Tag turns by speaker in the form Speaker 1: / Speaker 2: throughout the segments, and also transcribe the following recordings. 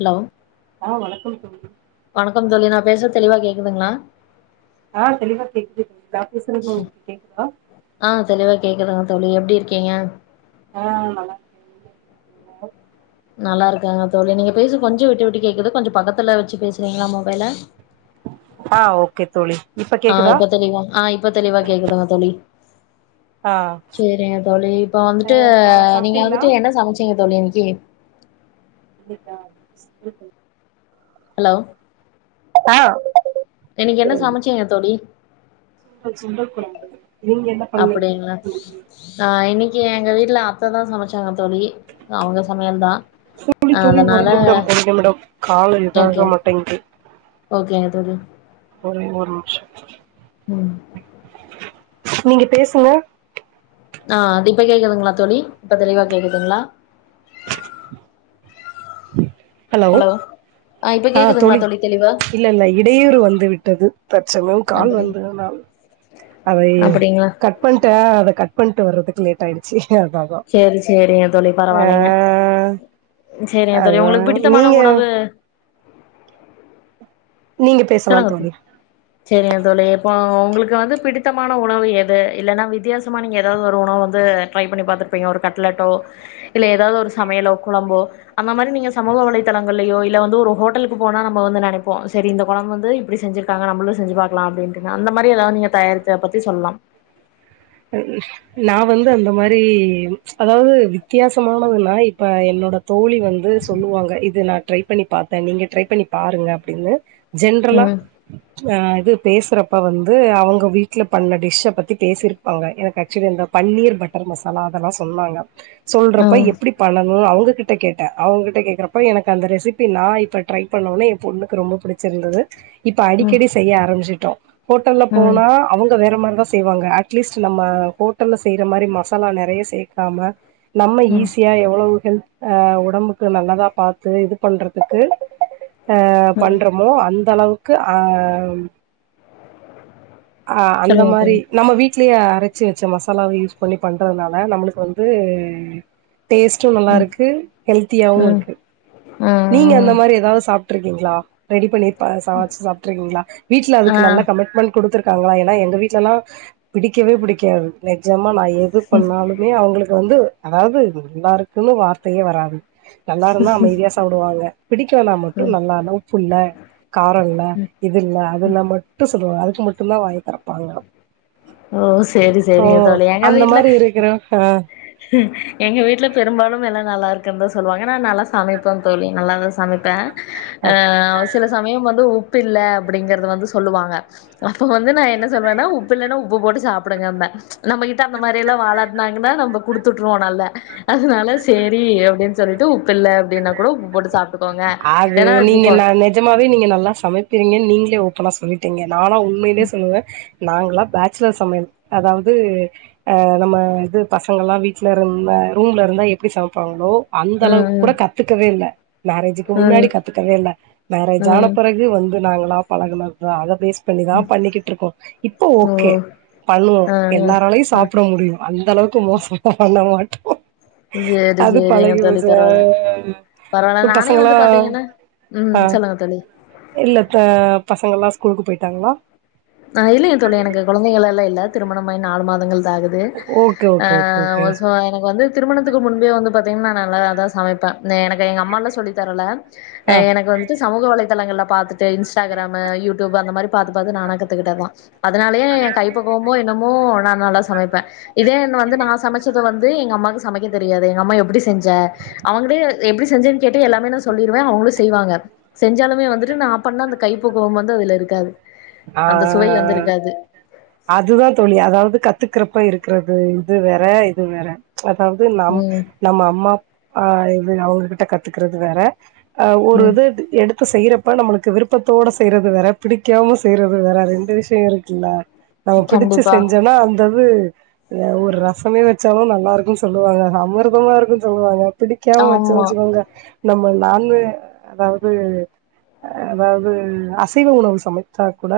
Speaker 1: Hello
Speaker 2: ஆ வணக்கம் தோழி
Speaker 1: வணக்கம் தோழி நா பேசுறது தெளிவா கேக்குதுங்களா
Speaker 2: ஆ தெளிவா கேக்குது நா பேசுறது உங்களுக்கு கேக்குதா
Speaker 1: ஆ தெளிவா கேக்குதுங்க தோழி எப்டி இருக்கீங்க
Speaker 2: ஆ நல்லாருக்
Speaker 1: நல்லாருக்கேங்க தோழி நீ பேசுறது கொஞ்சோ விட்டு விட்டு கேக்குது கொஞ்சோ பக்கத்துல வச்சு பேசுறீங்களா மொபைல
Speaker 2: ஆ ஓகே தோழி இப்ப
Speaker 1: ஆ
Speaker 2: கேக்குதா
Speaker 1: இப்ப தெளிவா ஆ இப்ப தெளிவா கேக்குதுங்க தோழி
Speaker 2: ஆ
Speaker 1: சேரிங்க தோழி இப்ப
Speaker 2: ஆ
Speaker 1: வந்துட்டு
Speaker 2: சா
Speaker 1: நீங்க
Speaker 2: சாப்ட்டீங்களா
Speaker 1: வந்துட்டு என்ன சமைச்சீங்க தோழி இன்னைக்கி
Speaker 2: இன்னைக்கா [unintelligible]
Speaker 1: ஹலோ
Speaker 2: ஆ
Speaker 1: இன்னைக்கு என்ன சமைச்சீங்க தோழி
Speaker 2: சுண்டல் சுண்டல் கொழம்பு நீங்க என்ன பண்ணிங்க
Speaker 1: அப்டிங்களா
Speaker 2: தோழி
Speaker 1: ஆ இன்னைக்கு எங்க வீட்ல அத்த தா சமச்சாங்க தோழி அவுங்க சமையல் தா
Speaker 2: தோழி தோழி ஒரு நிமிடம்
Speaker 1: அதனால
Speaker 2: ஒரு நிமிடம் காலு
Speaker 1: ஓகே
Speaker 2: இதாக மாட்டேங்குது
Speaker 1: ஓகேங்க தோழி
Speaker 2: ஒரே ஒரு நிம்ஸ
Speaker 1: ம்
Speaker 2: நீங்க பேசுங்க
Speaker 1: ஆ இப்ப கேக்குதுங்களா தோழி இப்ப தெளிவா கேக்குதுங்களா
Speaker 2: ஹலோ
Speaker 1: ஆ இப்ப கேக்குதுங்களா தோழி தெளி
Speaker 2: இல்லல்ல இடையூறு வந்து விட்டது தற்சமயம் கால்
Speaker 1: அப்படி
Speaker 2: வந்ததுனால் அதை
Speaker 1: அப்படிங்களா
Speaker 2: கட் பண்ட்ட அத கட் பண்ட்டு வர்றதுக்கு லேட் ஆயிடுச்சு அதா
Speaker 1: சேரி சேரிங்க தோழி
Speaker 2: ஆ
Speaker 1: பரவாயில்லைங்க சேரிங்க தோழி
Speaker 2: அதா
Speaker 1: உங்களுக்கு பிடித்தமான
Speaker 2: நீங்க
Speaker 1: உணவு
Speaker 2: நீங்க பேசலா
Speaker 1: சொல்லுங்க தோ
Speaker 2: தோழி
Speaker 1: சேரிங்க தோழி இப்போ உங்களுக்கு வந்து பிடித்தமான உணவு எது இல்லனா வித்தியாசமா நீங்க எதாவ்து ஒரு உணவு வந்து ட்ரை பண்ணி பாத்துருப்பீங்க ஒரு கட்லெட்டோ இல்ல எதாவ்து ஒரு சமையலோ கொழம்போ அந்த மாரி நீங்க சமூக வலைதளங்கள்லயோ இல்ல வந்து ஒரு ஹோட்டலுக்கு போனா நம்ம வந்து நெனைப்போ சேரி இந்த கொழம்பு வந்து இப்டி செஞ்சிருக்காங்க நம்மளு செஞ்சு பாக்கலா அப்டின்ட்டுங்க அந்த மாரி எதாவ்து நீங்க தயாரிச்சத பத்தி சொல்லாம்
Speaker 2: நா வந்து அந்த மாரி அதாவ்து வித்தியாசமானதுனா இப்ப என்னோட தோழி வந்து சொல்லுவாங்க இது நா ட்ரை பண்ணி பாத்தே நீங்க ட்ரை பண்ணி பாருங்க அப்டின்னு ஜென்ட்ரலா
Speaker 1: ம்
Speaker 2: ஆ இது பேசுறப்ப வந்து அவுங்க வீட்ல பண்ண டிஷ்ஷ பத்தி பேசிருக் காங்க எனக்கு ஆக்சுவலி அந்த பன்னீர் பட்டர் மசாலா அதெல்லா சொன்னாங்க சொல்றப்ப
Speaker 1: ம்
Speaker 2: எப்டி பண்ணணு அவ்ங்க கிட்ட கேட்டே அவ்ங்க கிட்ட கேக்குறப்ப எனக்கு அந்த ரெசிபி நா இப்ப ட்ரை பண்ணோனே எ பொண்ணுக்கு ரொம்ப புடிச் சிருந்தது இப்ப
Speaker 1: ம்
Speaker 2: அடிக்கடி செய்ய ஆரம்மிச்சுட்டோ ஹோட்டல்ல
Speaker 1: ம்
Speaker 2: போனா அவுங்க வேற மாரிதா செய்வாங்க அட் ட்லீஸ்ட்டு நம்ம ஹோட்டல்ல செய்ற மாரி மசாலா நெறைய சேக்காம நம்ம
Speaker 1: ம்
Speaker 2: ஈஸியா எவ்வளவு ஹெல்த் அ ஒடம்புக்கு நல்லதா பாத்து இது பண்றதுக்கு அ
Speaker 1: ம்
Speaker 2: பண்ற மோ அந்த அளவுக்கு ஆம் அ அந்த
Speaker 1: சொல்லுங்க
Speaker 2: மாரி
Speaker 1: தோழி
Speaker 2: நம்ம வீட்லயே அரச்சி வெச்ச மசாலாவ யூஸ் பண்ணி பண்றதுனால நம்மளுக்கு வந்து டேஸ்ட்டு
Speaker 1: ம்
Speaker 2: நல்லாருக்கு ஹெல்த்தியாவு
Speaker 1: ம்
Speaker 2: இருக்கு
Speaker 1: ஆ
Speaker 2: நீங்க அந்த மாரி எதாவ்து சாப் ட்ருக்கீங்ளா ரெடி பண்ணி ப சமைச்சு சாப்ட்ருக்கீங்களா வீட்ல
Speaker 1: ஆ ஆ
Speaker 2: அதுக்கு நல்ல கமிட்மெண்ட் குடுத்துருக் க்காங்களா ஏனா எங்க வீட்லலா பிடிக்கவே பிடிக்காது நெஜமா நா எது பண்ணாலு மே அவ்ங்களுக்கு வந்து அதாவ்து நல்லா இருக்குன்னு வார்த்தையே வராது நல்லா இருந்தா அமைதியா சாப்டுவாங்க பிடிக்கலனா மட்டு நல்ல இல்ல உப்பில்ல கார இல்ல இது இல்ல அதுனா மட்டு சொல்லுவாங்க அதுக்கு மட்டுந்தா வாய தெறப்பாங்க
Speaker 1: ஓ செரி
Speaker 2: ஓ
Speaker 1: செரிங்க தோழி எங்க
Speaker 2: அந்த
Speaker 1: வீட்ல
Speaker 2: மாரி இருக்குறே ஹ
Speaker 1: எங்க வீட்ல பெரும்பாலும் எல்லா நல்லா இருக்குன் தா சொல்லுவாங்க நா நல்லா சமைப்பே தோழி நல்லா தா சமைப்பே அ சில சமயம் வந்து உப்பு இல்ல அப்டிங்கிறத வந்து சொல்லுவாங்க அப்ப வந்து நா என்ன சொல்வேனா உப் பில்லனா உப்பு போட்டு சாப்டுங்கம்பே நம்ம கிட்ட அந்த மாரியெல்லா வாழாட்டுனாங்கனா நம்ப குடுத்துட்ருவோ நல்ல அதுனால சேரி அப்டின் சொல்லிட்டு உப்பு இல்ல அப்டினா கூட உப்பு போட்டு சாப் டுக்கோங்க
Speaker 2: அது
Speaker 1: ஏனா
Speaker 2: நீங்க
Speaker 1: வெச்சுக்குவாங்
Speaker 2: நா நெஜமாவே நீங்க நல்லா சமப்பீங்கன் நீங்களே ஓப்பனா சொல்லிட்டீங்க நாலா உண்மைலே சொல்லுவே நாங்களா பேச்சுலர் சமையல் அதாவ்து அ நம்ம இது பசங்கலா வீட்ல இருந்தா ரூம்ல இருந்தா எப்டி சமப்பாங்களோ அந்த அளவுக்கு
Speaker 1: ம்
Speaker 2: கூட கத்துக்கவே இல்ல மேரேஜ் க்கு
Speaker 1: ம்
Speaker 2: முன்னாடி கத்துக்கவே இல்ல மேரேஜ் ஆன
Speaker 1: ம்
Speaker 2: பிறகு வந்து நாங்களா பழகுனத்தா அத பேஸ் பண்ணிதா பண்ணிக்கிட்ருக்கோ இப்ப
Speaker 1: ஓ
Speaker 2: ஓகே பண்ணுவோ
Speaker 1: ஆ ஆ
Speaker 2: எல்லாராலயு
Speaker 1: ஆ
Speaker 2: சாப்ட முடியு அந்த அளவுக்கு மோசமா பண்ண மாட்டோ
Speaker 1: சேரி
Speaker 2: அது
Speaker 1: சேரிங்க தோழி
Speaker 2: பழகிபோச்சு அ
Speaker 1: பரவால்ல பரவால்ல நானே
Speaker 2: பசங்களா
Speaker 1: வந்து பாத்தீங்கனா
Speaker 2: ஆ
Speaker 1: ம் சொல்லுங்க தோழி
Speaker 2: இல்ல இப்ப பசங்கலா ஸ்கூலுக்கு போயிட்டாங்களா
Speaker 1: ஆ இல்லைங்க தோழி எனக்கு கொழந்தைகள்லாலே இல்ல திருமணமாயி நாலு மாதங்கள் தா ஆகுது
Speaker 2: ஓகே
Speaker 1: அ
Speaker 2: ஓகே ஓகே ஓகே
Speaker 1: ஒ சோ எனக்கு வந்து திருமணத்துக்கு முன்பே வந்து பாத்தீங்கன்னா நா நல்லா தா சமைப்பே எனக்கு எங்க அம்மால்லா சொல்லி தரல
Speaker 2: ஆ
Speaker 1: எனக்கு வந்துட்டு சமூக வலைதளங்கள்ல பாத்துட்டு இன்ஸ்டாகிராமு யூடியூப்பு அந்த மாதிரி பாத்து பாத்து நானா கத்து கிட்டதுத்தா அதனாலயே என் கைப்பக்குவமோ என்னமோ நா நல்லா சமைப்பே இதே ஒன்னு வந்து நா சமச்சத வந்து எங்க அம்மாவுக்கு சமைக்க தெரியாது எங்க அம்மா எப்டி செஞ்சே அவங்களே எப்டி செஞ்சேன்னு கேட்டு எல்லாமே நா சொல்லிருவே அவங்களும் செய்வாங்க செஞ்சாலுமே வந்துட்டு நா பண்ண அந்த கைப்பக்குவம் வந்து அதுல இருக்காது
Speaker 2: அ
Speaker 1: அந்த சுவை வந்து இருக்காது
Speaker 2: அதுதா தோழி அதாவது கத்துக்கிறப்ப இருக்கிறது இது வேற இது வேற அதாவது நம்
Speaker 1: ம்
Speaker 2: நம்ம அம்மா ஆ இது அவங்க கிட்ட கத்துக்கறது வேற அ ஒரு
Speaker 1: ம்
Speaker 2: இது எடுத் து செய்யறப்ப நம்மளுக்கு விருப்பத்தோட செய்யறது வேற பிடிக்காம செய்யறது வேற ரெண்டு விஷயோ இருக்குல்ல நம்ம பிடிச்சு
Speaker 1: கண்டிப்பா
Speaker 2: செஞ்சோன்னா அந்த இது அ ஒரு ரசமே வச்சாலு நல்லா இருக்குன்னு சொல்லுவாங்க அமிர்தமா இருக்குன்னு சொல்லுவாங்க பிடிக்காம வச்ச
Speaker 1: ஆமா
Speaker 2: வச்சுக்கோங்க நம்ம நான் வெ அதாவது அ அதாவது அசைவ உணவு சமச்சாக் கூட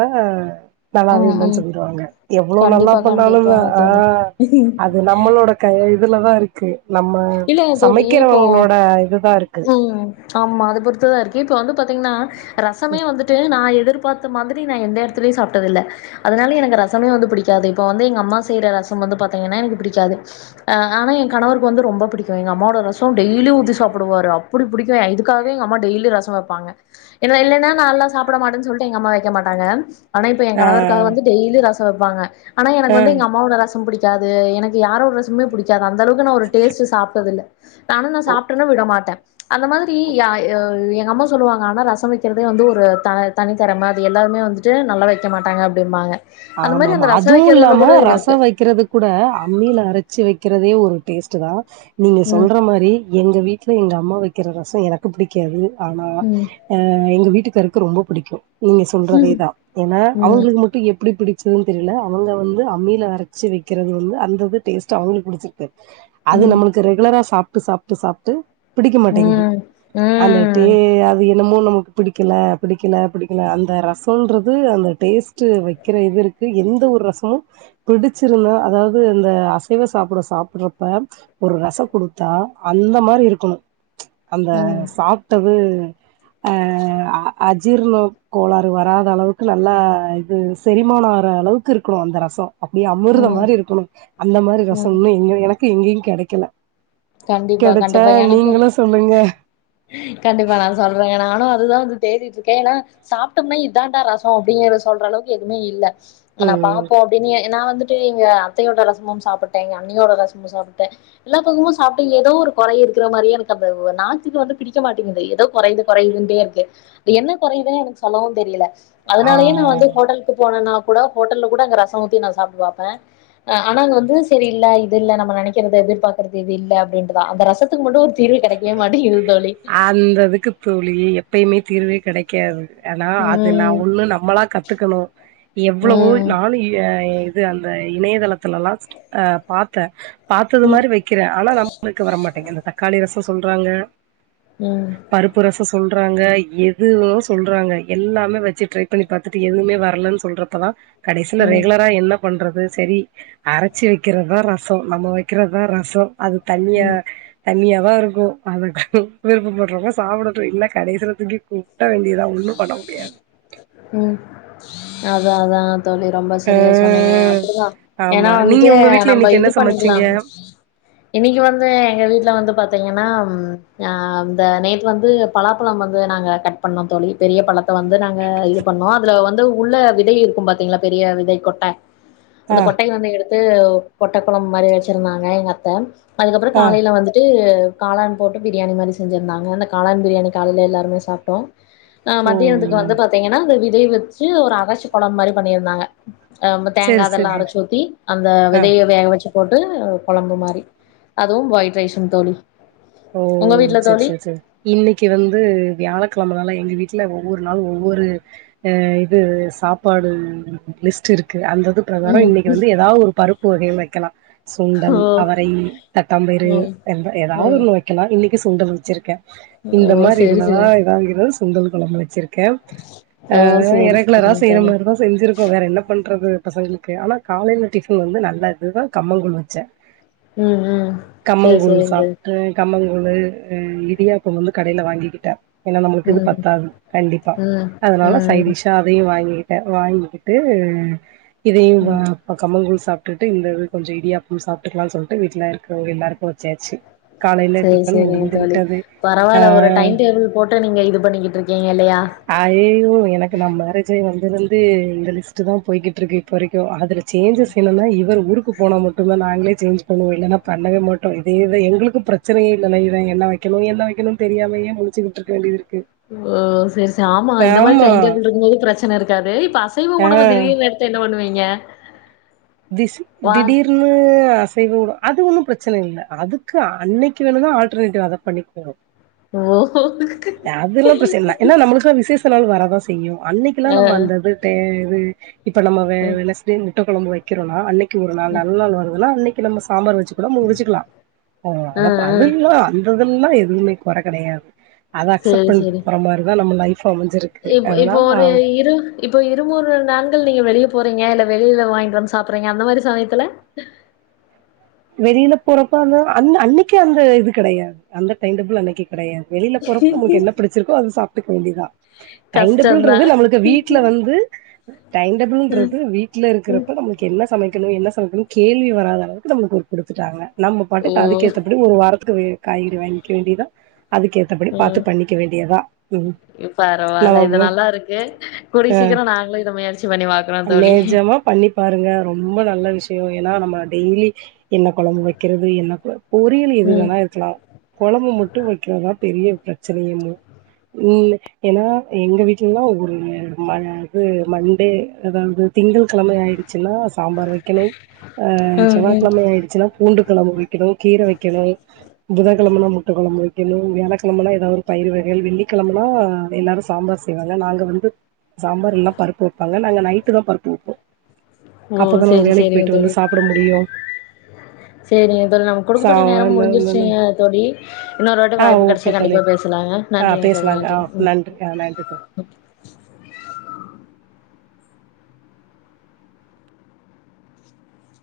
Speaker 2: நல்லாவே
Speaker 1: ம்
Speaker 2: இல்லன்னு
Speaker 1: ம்
Speaker 2: சொல்லி திட்டு வாங்க எவ்ளோ நல்லா
Speaker 1: கண்டிப்பா
Speaker 2: பண்ணாலு
Speaker 1: கண்டிப்பா
Speaker 2: தா ஆ
Speaker 1: தோழி
Speaker 2: அது நம்மளோட கை இதுலதா இருக்கு நம்ம
Speaker 1: இல்ல தோழி இப்போ
Speaker 2: சமைக்கிறவங்களோட இதுதா இருக்கு
Speaker 1: ம். ஆமா அது பொறுத்துதா இருக்கு இப்ப வந்து பாத்தீங்கன்னா ரசமே வந்து ட்டு நா எதிர்பாத்த மாதிரி நா எந்த இடத்துலயையு சாப்ட்டதில்ல அதனால எனக்கு ரசமே வந்து பிடிக் கு இப்ப வந்து எங்க அம்மா செய்ற ரசம் வந்து பாத்தீங்கன்னா எனக்கு பிடிக்காது ஆனா என் கணவர் க்கு வந்து ரொம்ப பிடிக்கும் எங்க அம்மாவோட ரசம் டெய்லியு ஊத்தி சாப்புடுவாரு அ ப்பிடி புடிக்கும் இதுக்காகவே எங்கம்மா டெய்லியு ரசம் வெப்பாங்க என்ன இல்லன்னா நா நல்லால்லா சாப்பிட மாட்டேன்னு சொல் ட்டு எங்க அம்மா வெக்க மாட்டாங்க ஆனா இப்ப என்
Speaker 2: ஆ
Speaker 1: கணவருக்காக வந்து டெய்லியு ரசம் வெப்பாங்க ஆனா எனக்கு
Speaker 2: ஆ
Speaker 1: வந்து எங்க அம்மாவோட ரசம் புடிக்காது எனக்கு யாரோட ரசமே புடிக்காது அந்த அளவுக்கு நா ஒரு டேஸ்ட் சாப்டது இல்ல ஆனா நா சாப்ட்டன்னா விட மாட்டே அந்த மாதிரி யா யோ எங்க அம்மா சொல்லுவாங்க ஆனா ரசம் வெக்கிறதே வந்து ஒரு த தனித்திறமை அது எல்லாருமே வந்துட்டு நல்லா வைக்க மாட்டாங்க அப்படிம்பாங்க
Speaker 2: ஆமா ஆமா அதுவு இல்லாம
Speaker 1: இருக்கு
Speaker 2: ரசம் வெக்கிறது கூட அம்மியில அரைச்சு வெக்கிறதே ஒரு டேஸ்ட்டு தா நீங்க
Speaker 1: ம்
Speaker 2: சொல்ற மாறி எங்க வீட்ல எங்க அம்மா வைக்கிற ரசம் எனக்கு பிடிக்காது ஆனா
Speaker 1: ம்
Speaker 2: எ எங்க வீட்டுக்காருக்கு ரொம்ப படிக்கும் நீங்க சொல்றதேதா ஏன்னா
Speaker 1: ம் ம்
Speaker 2: அவங்களுக்கு மட்டும் எப் பிடி பிடிச்சதுன்னு தெரில அவங்க வந்து அம்மில அரைச்சி வெக்கிறது வந்து அந்த இது டேஸ்ட்டு அவங்களுக்கு புடிச்சிருக்கு அது
Speaker 1: ம்
Speaker 2: நம்மளுக்கு ரெகுலரா சாப்ட்டு சாப்ட்டு சாப்ட்டு பிடிக்க மாட்டேங்குது
Speaker 1: ம்
Speaker 2: அந்த டே
Speaker 1: ம்
Speaker 2: அது என்னமோ நமக்கு பிடிக்கல பிடிக்கல பிடிக்கல அந்த ரசம்ன்றது அந்த டேஸ்ட்டு வெக் க்கிற இது இருக்கு எந்த ஒரு ரசமும் பிடிச்சிருந்தா அதாவது இந்த அசைவ சாப்பிட சாப்பிட்றப்ப ஒரு ரசோ குடுத்தா அந்த மாறி இருக்கணு அந்த
Speaker 1: ம்
Speaker 2: சாப்ட்டது
Speaker 1: [inaudible]
Speaker 2: அஜீர்ணோ கோளாறு வராத அளவுக்கு நல்லா இது செரிமான ஆற அளவுக்கு இருக்கணு அந்த ரசம் அப்படியே அமிர்தம்
Speaker 1: ம்
Speaker 2: மாறி இருக்கணு அந்த மாறி ரசம்
Speaker 1: ம்
Speaker 2: இன்னும் எங்க எனக்கு எங்கயு கெடைக்கல
Speaker 1: கண்டிப்பா
Speaker 2: கிடச்சா
Speaker 1: கண்டிப்பா எனக்கு
Speaker 2: நீங்களு சொல்லுங்க
Speaker 1: கண்டிப்பா நா சொல்றேங்க நானும் அதுதா வந்து தேடிட்டு இருக்கே ஏன்னா சாப்ட்டோம்னா இதான்டா ரசோ அப்டிங்கற சொல்ற அளவுக்கு எதுமே இல்ல ஆனா
Speaker 2: ம்
Speaker 1: பாப்போ எண்ணிய நா வந்துட்டு எங்க அத்தயோட ரசமு சாப்ட்டே எங்க அண்ணியோட ரசமு சாப்ட்டே எல்லா பக்கமு சாப்ட்டு ஏதோ ஒரு கொற இருக்கிற மாரியே எனக்கு அந்த நாக்குக்கு வந்து பிடிக்க மாட்டேங்குது ஏதோ குறயுது குறயுதுன்ட்டே இருக்கு என்ன கொறையுதுன்னு எனக்கு சொல்லவு தெரியல அதனாலயே நா
Speaker 2: ஆ
Speaker 1: வந்து ஹோட்டல் க்கு போனனா கூட ஹோட்டல்ல கூட அங்க ரசோ ஊத்தி நா சாப்ட்டு பாப்பே ஆ ஆனா அங்க வந்து சரி இல்ல இது இல்ல நம்ம நெனக்கிறது எதிர்பாக்றது இது இல்ல அப்டின்றதா அந்த ரசத்துக்கு மட்டு ஒரு தீர்வு கெடைக்கவே மாட்டேங்குது தோழி.
Speaker 2: அந்ததுக்கு தோழி எப்பயுமே தீர்வே கிடைக் [unintelligible] ஆனா
Speaker 1: ம்
Speaker 2: அது நா
Speaker 1: ம்
Speaker 2: ஒண்ணு நம்மளா கத்துக்கணு எவ்ளவோ
Speaker 1: ம்
Speaker 2: நானு யா எ இது அந்த இணயதளத்துலல்லா அ பாத்த பாத்தது
Speaker 1: ம்
Speaker 2: மாரி வை க்கிற ஆனா நம்மளுக்கு வரமாட்டேங்குது இந்த தக்காளி ரசோ சொல்றாங்க
Speaker 1: ம்
Speaker 2: பருப்பு ரசோ சொல்றாங்க எதுவு சொல்றாங்க எல்லாமே வச்சி ட்ரை பண்ணி பாத் துட்டு எதுவுமே வரலன்னு சொல்றப்ப தா கடசில
Speaker 1: ம்
Speaker 2: ரெகுலரா என்ன பண்றது சரி அரச்சி வைக்கிறதுதா ரசசோ நம்ம வைக்கிறதா ரசசோ அது தண்ணியா தண்ணியா தா இருக்கு அத விருப்ப படுறவங்க சாப்டடும் இல்ல கடசில தூக்கி கொட்ட வேண்டியதா ஒன்னு பண்ண முடியாது
Speaker 1: ம் அதா அதா தோழி ரொம்ப
Speaker 2: ஆ
Speaker 1: சரியா சொன்னீங்க அப்டிதா ஏன்னா
Speaker 2: ஆமா நீங்க
Speaker 1: வந்துட்டு
Speaker 2: உங்க வீட்ல
Speaker 1: நம்ம
Speaker 2: இன்னைக்கு
Speaker 1: இது
Speaker 2: என்ன
Speaker 1: பண்ணிக்கலா
Speaker 2: சமச்சீங்க
Speaker 1: இன்னக்கி வந்து எங்க வீட்ல வந்து பாத்தீங்கன்னா அ இந்த நேத்து வந்து பலாப்பழம் வந்து நாங்க கட் பண்ணோம் தோழி பெரிய பழத்த வந்து நாங்க இது பண்ணோ அதுல வந் உள்ள விதை இருக்கு பாத்தீங்களா பெரிய விதை கொட்ட
Speaker 2: ஆ
Speaker 1: அந்த கொட்டை வந்து எடுத் து கொட்டக்குளம்பு மாரி வச்சிருந்தாங்க எங்க அத்த அதுக்கப்ற
Speaker 2: ஆ
Speaker 1: காலயில வந்துட்டு காளான் போட்டு பிரியாணி மாரி செஞ்சருந்தாங்க அந்த காளான் பிரியாிணி காலயில எல்லாருமே சாப்ட்டோ ஆ
Speaker 2: ஓ
Speaker 1: மத்தியானத்துக்கு வந்து பாத்தீங்கன்னா அத விதய வச்சு ஒரு அரச்ச கொழம்மாரி பண்ணியிருந்தாங்க அ தேங்கா
Speaker 2: செரி
Speaker 1: அதெல்லா
Speaker 2: செரி
Speaker 1: அரச்சி ஊத்தி அந்த
Speaker 2: ஆ
Speaker 1: விதய வேக வச்சு போட்டு குழம்பு மாறி அதுவு ஒயிட் ரைஸ்வு தோழி
Speaker 2: ஓ
Speaker 1: உங்க வீட்ல
Speaker 2: சே
Speaker 1: தோழி
Speaker 2: சே சே இன்னக்கி வந்து வியாழக்கிழமனால எங்க வீட்ல ஒவ்வொரு நாளும் ஒவ்வொரு ஆ இது சாப்பாடு லிஸ்ட் இருக்கு அந்த இது தவர
Speaker 1: ம்
Speaker 2: இன்னக்கு வந்து ஏதா ஒரு பருப்பு வகை வைக்கலா
Speaker 1: ஓ
Speaker 2: சுண்டல் அவரை தட்டாம்பயிறு
Speaker 1: ஓ
Speaker 2: ஏதாவது ஒன்று வைக்கலா இன்னக்கு சுண்டல் வச்சிருக்கே
Speaker 1: ஓ
Speaker 2: இந்த
Speaker 1: ஓ
Speaker 2: மாரி
Speaker 1: சேரி
Speaker 2: இதுலதா
Speaker 1: சேரி
Speaker 2: இதாகிறது சுண்டல் குழம்பு வச்சிருக் க ஆ
Speaker 1: ஓ சேரி
Speaker 2: எனக்குலா
Speaker 1: சேரிங்க
Speaker 2: ஏதாது செய்யிற
Speaker 1: தோழி
Speaker 2: மாரிதா செஞ்சிருக்கோ வேற என்ன பண்றது பசங்களுக்கு ஆனா காலயில டிஃபன் வந்து நல்லதுதா கம்மங்கூல் வச்ச
Speaker 1: ம் ம் சே சே இந்த
Speaker 2: கம்மங்கூலு இடியாப்ப வந்து கடயில வாங்கிக்கிட்ட ஏன்னா நம்மளுக்கு இது
Speaker 1: ம்
Speaker 2: பத்தாது கண்டிப்பா
Speaker 1: ம்
Speaker 2: அதனால
Speaker 1: ம்
Speaker 2: சைடிஷா அதயும் வாங்கி வாங்கிக்கிட்டு இதயும்
Speaker 1: ம்
Speaker 2: வா ப கம்மங்கூழ் சாப்ட்டு இந்த து கொஞ்ஜோ இடியாப்ப சாப்ட்க்கலாம்னு சொல்ட்டு வீட்ல இருக்கிற எல்லாருக்கு வச்சாச்சு காலைல
Speaker 1: செரி
Speaker 2: டிஃபன்
Speaker 1: செரிங்க
Speaker 2: முடிந்து
Speaker 1: தோழி
Speaker 2: விட்டது
Speaker 1: பரவால்ல ஒரு
Speaker 2: ஆ
Speaker 1: டைம் டேபிள் போட்டு நீங்க இது பண்ணிக்கிட்டு இருக்கீங்க இல்லயா
Speaker 2: அய்யய்யோ எனக்கு நா மேரேஜாய் வந்ததுளந்து இந்த லிஸ்ட் தா போய்கிட்டு இருக்கு இப்போ வரைக்கு அதுல சேஞ்சஸ் என்னன்னா இவரு ஊருக்கு போனா மட்டுதா நாங்களே சேஞ்ச் பண்ணுவோ இல்லன்னா பண்ணவே மாட்டோ இதேது எங்களுக்கு பிரச்சனயே இல்லனா இவ என்னா வைக்கணு எல்லா வைக்கணுனு தெரியாமே முளிச்சிகிட்டு இருக்க வேண்டியது இருக்கு
Speaker 1: ஓ செரி செரி ஆமா இந்த மாரி டைம்டெபிள் இருக்குபோது பிரச்சன இருக்காது இப்ப அசைவ
Speaker 2: ஆ
Speaker 1: உணவு திடீனு த்த என்ன பண்ணுவீங்க
Speaker 2: டிஸ்
Speaker 1: வா
Speaker 2: திடீருன்னு அசைவு அது ஒன்னு ப்ரச்சன இல்ல அதுக்கு அன்னெக்கி வேணுன்னா ஆல்டர்னேட்டிவ் அத பண்ணிக்க
Speaker 1: ஓஹோ
Speaker 2: அதெல்லா ப்ரச்சன இல்ல எனா நம்மளுக்கு விசேஷ நாள் வரதான் செய்யு அன்னெக்கெல்லா
Speaker 1: ஆ
Speaker 2: நம்ம அந்த இது தே வு இப்ப நம்ம வெ
Speaker 1: ம்
Speaker 2: வெனஸ்டே முட்ட கொழம்பு வெக்கெறோனா அன்னெக்கு ஒரு நாள்
Speaker 1: ம்
Speaker 2: நல்லா நாள் வருதுன்னா அன்னெக்கி நம்ம சாம்பார் வெச்சு கூட முடிச்சுக்லா
Speaker 1: ஆ
Speaker 2: அல்லாம்
Speaker 1: ஆ
Speaker 2: அதெல்லா அ அந்த இதெல்லா எதுமே கொற கெடயாது அத அக்செப்ட்
Speaker 1: சரி
Speaker 2: பண்ட்டு
Speaker 1: சரி
Speaker 2: போற மாரிதா நம்ம ஃலைப் அமஞ்சிருக்
Speaker 1: இப் இப்ப ஒரு இரு இப்ப இருமுறு நாண்கள் நீங்க வெளிய போறீங்க இல்ல வெள்ல வாங்க்ட்டு வந்து சாப்புற்றீங்க அந்த மாரி சமயத்துல
Speaker 2: வெளியில போறப்ப அந்த அந்த அன்னெக்கே அந்த இது கெடையாது அந்த டைம் டேபிள் அன்னெக்கி கெடயாது வெளில போறப்ப நம்பளுக்கு என்ன பிடிச்சிருக்கோ அது சாப் டுக்க வேண்டிதா
Speaker 1: கஷ்டந்தா
Speaker 2: டைம்டேபிள்ன்றது நம்மளுக்கு வீட்ல வந்து டைம் டேபிள்ன்றது வீட்ல இருக்குறப்ப நம்மளுக்கு என்ன சமக்கெணு என்ன சமக்கெணு கேள்வி வராத அளவுக்கு நம்மளுக்கு ஒரு குடுத்துட்டாங்க நம்ம
Speaker 1: ஓ
Speaker 2: பாட்டுட்டு அதுக்கேத்தபடி ஒரு வாரத்துக்கு வே காய்கறி வாய்ங்க வேண்டிதா அதுக்கே மத்தபடி பாத்து பண்ணிக்க வேண்டியதா ம்
Speaker 1: இ பரவால இது
Speaker 2: நம்ம
Speaker 1: நல்லா இருக்கு கூடிய சீக்கரொ நாங்களு இத முயற்சி பண்ணி பாக்
Speaker 2: லெஜமா பண்ணி பாருங்க ரொம்ப நல்ல விஷ்யோ எனா நம்ம டெய்லி என்ன கொழம்பு வெக்கெறது என்ன கொ பொரியல் எது
Speaker 1: ம்
Speaker 2: வேணா இருக்லா கொழம்பு மட்டு வெக்கெறத்தா பெரிய ப்ரச்சனயேமு ம் என்னன்னா எங்க வீட்லெல்லா ஒரு ம அது மண்டே அதாவ்து திங்கள்கெழமை ஆயிடுச்சின்னா சாம்பார் வெக்கெணு அ
Speaker 1: ம்
Speaker 2: செவ்வாய்
Speaker 1: ம்
Speaker 2: க்ழமை ஆயிடுச்சுனா பூண்டு கொழம்பு வெக்கெணு கீர வெக்கெணு புதன் கெழமன்னா முட்ட கொழம்பு வெக்கெணு வியாழக்கெழமன்னா எதாவ்து பயிரு வகைகள் வெள்ளிக்கெழமன்னா எல்லாரு சாம்பார் சா செய்வங்க நாங்க வந்து சாம்பார் இல்னா பருப்பு வெப்பாங்க நாங்க நைட்டு தா பருப்பு வெப்போ
Speaker 1: ஓ
Speaker 2: அப்பதான
Speaker 1: செரி
Speaker 2: வேலெக்கி
Speaker 1: செரிங்க
Speaker 2: போயிட்டு
Speaker 1: தோழி
Speaker 2: வந்து சாப்பட முடியு
Speaker 1: செரிங்க தோழி நமக்கு
Speaker 2: சா
Speaker 1: குடுக்கப்பட்ட நேரம் முடிஞ்சுருச்சுங்க தோழி இன்னொரு வாட்டி
Speaker 2: ஆ
Speaker 1: வாய்ப்பு
Speaker 2: ஓகே
Speaker 1: கெடச்சா
Speaker 2: தோழி
Speaker 1: கண்டிப்பா பேசலாங்க
Speaker 2: ஆ
Speaker 1: நன்றிங்க தோழி
Speaker 2: பேசலாங்க
Speaker 1: நன்றி
Speaker 2: ஆ
Speaker 1: ம்
Speaker 2: நன்றிங்க ஆ நன்றி தோழி